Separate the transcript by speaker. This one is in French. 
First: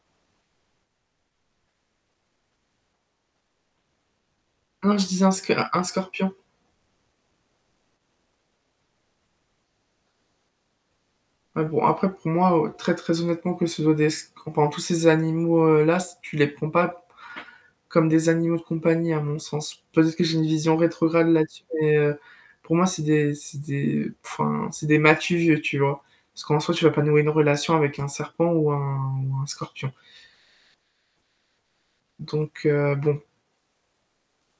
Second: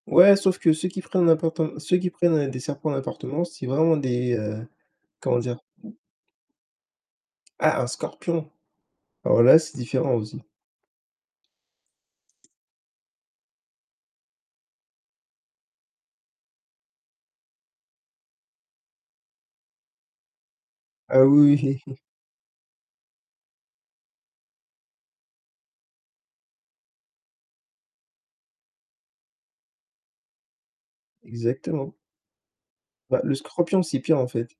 Speaker 1: Ouais, sauf que ceux qui prennent d'importin ceux qui prennent des serpents en appartement, c'est vraiment des, heu,
Speaker 2: Non, je disais un
Speaker 1: comment
Speaker 2: sc
Speaker 1: dire?
Speaker 2: un un scorpion.
Speaker 1: Ah, un scorpion. Alors là c'est différent aussi.
Speaker 2: Mais bon, après, pour moi très, très honnêtement, que ce soit des sc enfin tous ces animaux-là s tu les prends pas comme des animaux de compagnie à mon sens. Peut-être que j'ai une vision
Speaker 1: Ah,
Speaker 2: rétrograde là-dessus,
Speaker 1: oui.
Speaker 2: mais pour moi c'est des c'est des enfin c'est des m'as-tu vu, tu vois? Parce qu'en soi, tu vas pas nouer une relation avec un serpent ou un ou un scorpion
Speaker 1: Exactement.
Speaker 2: donc heu,
Speaker 1: Bah,
Speaker 2: bon.
Speaker 1: le scorpion, c'est pire, en fait.